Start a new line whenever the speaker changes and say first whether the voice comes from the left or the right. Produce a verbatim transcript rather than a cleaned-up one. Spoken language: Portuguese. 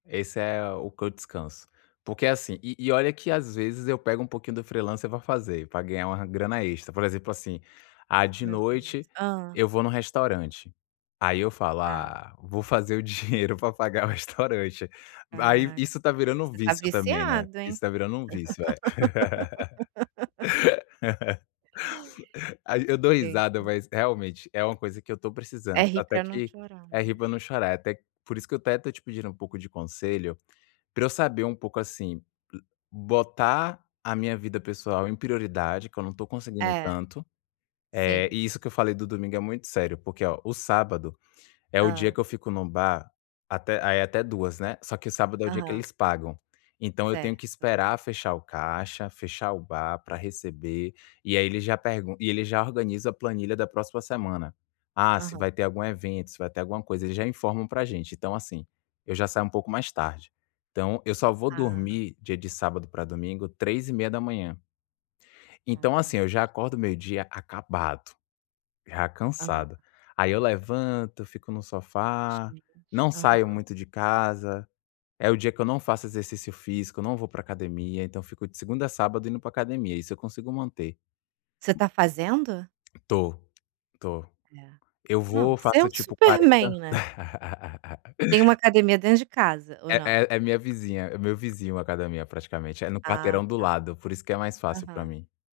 left: Esse é o que eu descanso, porque é assim e e olha que, às vezes, eu pego um pouquinho do freelancer para fazer, para ganhar uma grana extra. Por exemplo, assim, ah, de
right: Meu Deus.
left: noite
right: Hã.
left: eu vou no restaurante, aí eu falo:
right: Tá.
left: "Ah, vou fazer o dinheiro para pagar o restaurante." Aí,
right: Caraca,
left: isso está virando um
right: você está
left: vício também, né,
right: viciado,
left: isso
right: hein?
left: está virando um vício, é. Ai, eu dou risada, mas
right: [unintelligible]
left: realmente é uma coisa que eu estou precisando.
right: É rir
left: Até
right: para não
left: que
right: chorar,
left: É rir
right: né.
left: para não chorar. Até por isso que eu até estou te pedindo um pouco de conselho, para eu saber um pouco assim, botar a minha vida pessoal em prioridade que eu não estou conseguindo
right: É,
left: tanto. Eh,
right: sim.
left: isso que eu falei do domingo é muito sério, porque olha, o sábado é o dia
right: Hã.
left: que eu fico no bar, até aí até duas né, só que o sábado é o dia que
right: Aham.
left: eles pagam. Então, eu tenho que
right: Certo.
left: esperar fechar o caixa, fechar o bar para receber e aí eles já pergu e eles já organizam a planilha da próxima semana. Ah, se
right: Aham.
left: vai ter algum evento, se vai ter alguma coisa, eles já informam para gente. Então, assim, eu já saio um pouco mais tarde. Então eu só vou
right: Ah.
left: dormir dia de sábado para domingo três e meia da manhã. Então, assim,
right: Caramba.
left: eu já acordo meio-dia acabado, já
right: Aham.
left: cansado. Aí eu levanto, fico no sofá,
right: Gente.
left: não saio
right: Aham.
left: muito de casa. É o dia que eu não faço exercício físico, não vou para academia, então, fico de segunda a sábado indo para academia, isso eu consigo manter.
right: Você tá fazendo?
left: Tô, tô.
right: É.
left: Eu
right: Não,
left: vou,
right: você é
left: faço
right: um
left: tipo
right: super
left: quarenta
right: man, né. Tem uma academia dentro de casa ou
left: É
right: não?
left: é é minha vizinha é meu vizinho academia praticamente. É no
right: Ah
left: quarteirão do
right: tá.
left: lado por isso que é mais fácil para
right: Aham.
left: mim.